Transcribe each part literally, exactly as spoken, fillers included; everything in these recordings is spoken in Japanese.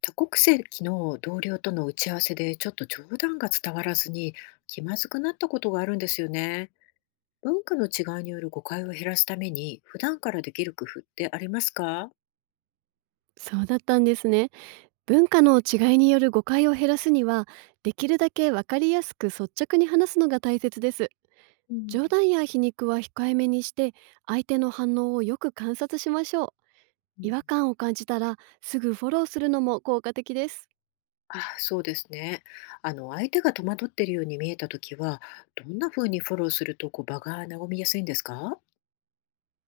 多国籍の同僚との打ち合わせでちょっと冗談が伝わらずに気まずくなったことがあるんですよね。文化の違いによる誤解を減らすために普段からできる工夫ってありますか？そうだったんですね。文化の違いによる誤解を減らすには、できるだけわかりやすく率直に話すのが大切です。うん、冗談や皮肉は控えめにして、相手の反応をよく観察しましょう。う違ん、和感を感じたら、すぐフォローするのも効果的です。あ、そうですね。あの相手が戸惑っているように見えた時はどんな風にフォローするとこう場が和みやすいんですか？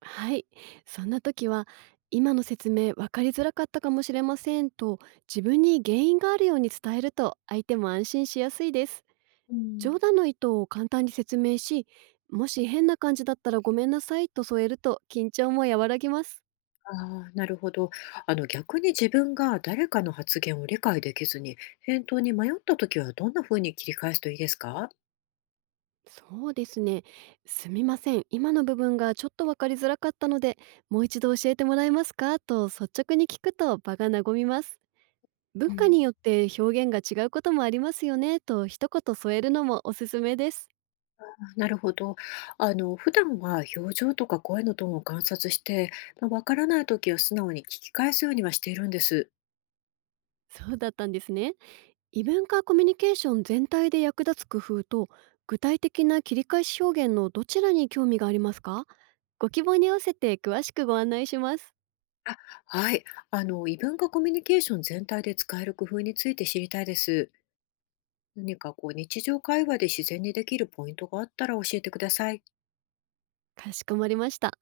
はい。そんな時は、今の説明わかりづらかったかもしれませんと、自分に原因があるように伝えると、相手も安心しやすいです。うん。冗談の意図を簡単に説明し、もし変な感じだったらごめんなさいと添えると緊張も和らぎます。あー、なるほど。あの逆に自分が誰かの発言を理解できずに返答に迷った時はどんな風に切り返すといいですか？そうですね。すみません。今の部分がちょっとわかりづらかったので、もう一度教えてもらえますかと率直に聞くと場が和みます。文う化ん、によって表現が違うこともありますよねと一言添えるのもおすすめです。あ、なるほど。あの、普段は表情とか声のトーンを観察して、まあ、わからない時は素直に聞き返すようにはしているんです。そうだったんですね。異文化コミュニケーション全体で役立つ工夫と具体的な切り返し表現のどちらに興味がありますか？ご希望に合わせて詳しくご案内します。あ、はい。あの、異文化コミュニケーション全体で使える工夫について知りたいです。何かこう、日常会話で自然にできるポイントがあったら教えてください。かしこまりました。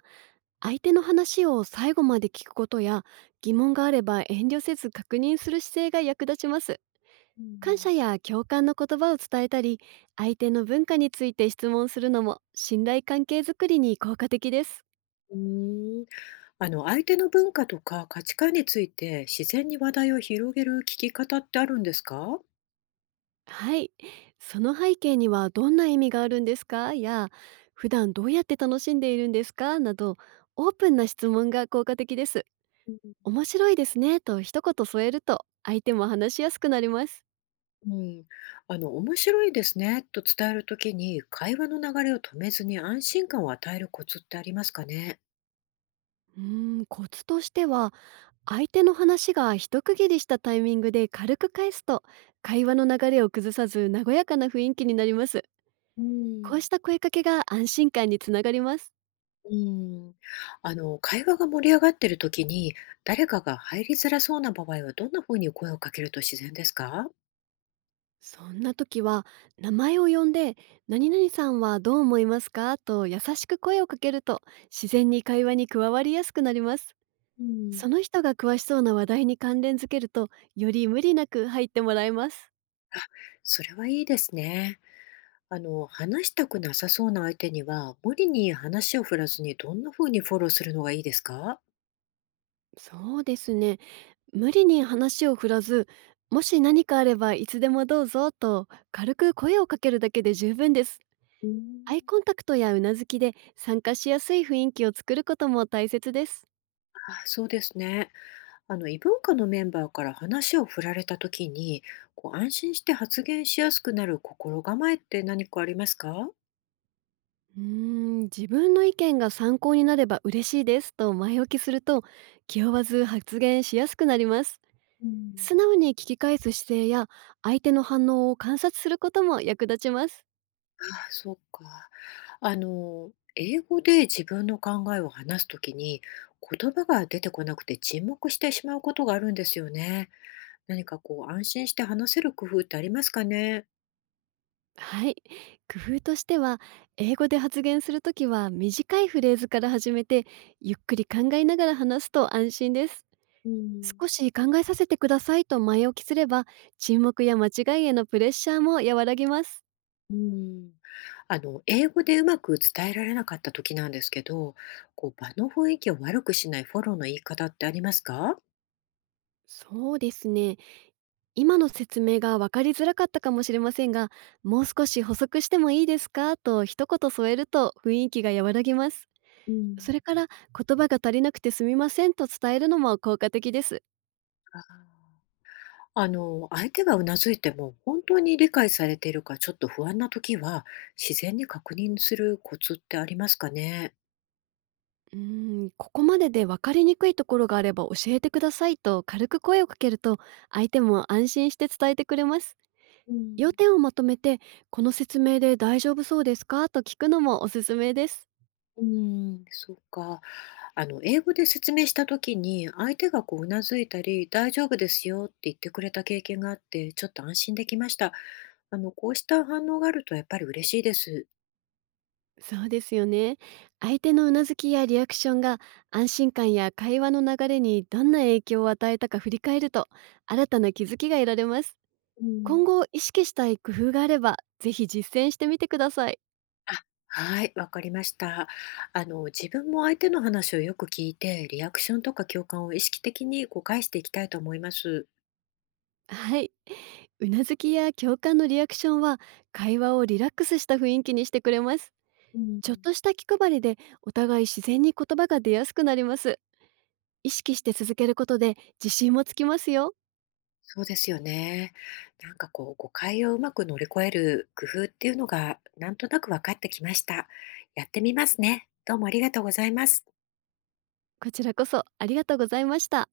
相手の話を最後まで聞くことや、疑問があれば遠慮せず確認する姿勢が役立ちます。う感謝ん、や共感の言葉を伝えたり、相手の文化について質問するのも信頼関係づくりに効果的です。うーん。あの、相手の文化とか価値観について自然に話題を広げる聞き方ってあるんですか？はい。その背景にはどんな意味があるんですかや、普段どうやって楽しんでいるんですかなど、オープンな質問が効果的です。面白いですねと一言添えると相手も話しやすくなります。うん、あの、面白いですねと伝えるときに、会話の流れを止めずに安心感を与えるコツってありますかね。うーん、コツとしては、相手の話が一区切りしたタイミングで軽く返すと、会話の流れを崩さず和やかな雰囲気になります。うこうん。した声かけが安心感につながります。うん、あの、会話が盛り上がっているときに、誰かが入りづらそうな場合は、どんな風に声をかけると自然ですか？そんな時は、名前を呼んで「何々さんはどう思いますか?」と優しく声をかけると、自然に会話に加わりやすくなります。うん。その人が詳しそうな話題に関連づけると、より無理なく入ってもらえます。あ、それはいいですね。あの、話したくなさそうな相手には、無理に話を振らずに、どんな風にフォローするのがいいですか？そうですね。無理に話を振らず、もし何かあればいつでもどうぞと軽く声をかけるだけで十分です。うん。アイコンタクトやうなずきで参加しやすい雰囲気を作ることも大切です。あ、そうですね。あの異文化のメンバーから話を振られた時にこう安心して発言しやすくなる心構えって何かありますかあ？うーん、自分の意見が参考になれば嬉しいですと前置きすると、気負わず発言しやすくなります。うん、素直に聞き返す姿勢や、相手の反応を観察することも役立ちます。あ、そうか。あの英語で自分の考えを話す時に言葉が出てこなくて沈黙してしまうことがあるんですよね。何かこう安心して話せる工夫ってありますかね？はい。工夫としては、英語で発言するときは短いフレーズから始めて、ゆっくり考えながら話すと安心です。うん、少し考えさせてくださいと前置きすれば、沈黙や間違いへのプレッシャーも和らぎます。うん。あの、英語でうまく伝えられなかった時なんですけど、こう場の雰囲気を悪くしないフォローの言い方ってありますか？そうですね。今の説明が分かりづらかったかもしれませんが、もう少し補足してもいいですかと一言添えると雰囲気が和らぎます。うそん。れから、言葉が足りなくてすみませんと伝えるのも効果的です。あ。あの、相手がうなずいても、本当に理解されているかちょっと不安な時は、自然に確認するコツってありますかね？うーん、ここまでで分かりにくいところがあれば教えてくださいと軽く声をかけると、相手も安心して伝えてくれます。う要ん。点をまとめて、この説明で大丈夫そうですかと聞くのもおすすめです。うーん、そうか。あの、英語で説明した時に、相手がこううなずいたり、大丈夫ですよって言ってくれた経験があって、ちょっと安心できました。あの、こうした反応があるとやっぱり嬉しいです。そうですよね。相手のうなずきやリアクションが安心感や会話の流れにどんな影響を与えたか振り返ると、新たな気づきが得られます。うん、今後意識したい工夫があればぜひ実践してみてください。あ、はい、わかりました。あの、自分も相手の話をよく聞いて、リアクションとか共感を意識的にこう返していきたいと思います。はい。うなずきや共感のリアクションは、会話をリラックスした雰囲気にしてくれます。うん、ちょっとした気配りでお互い自然に言葉が出やすくなります。意識して続けることで自信もつきますよ。そうですよね。なんかこう、誤解をうまく乗り越える工夫っていうのが、なんとなく分かってきました。やってみますね。どうもありがとうございます。こちらこそありがとうございました。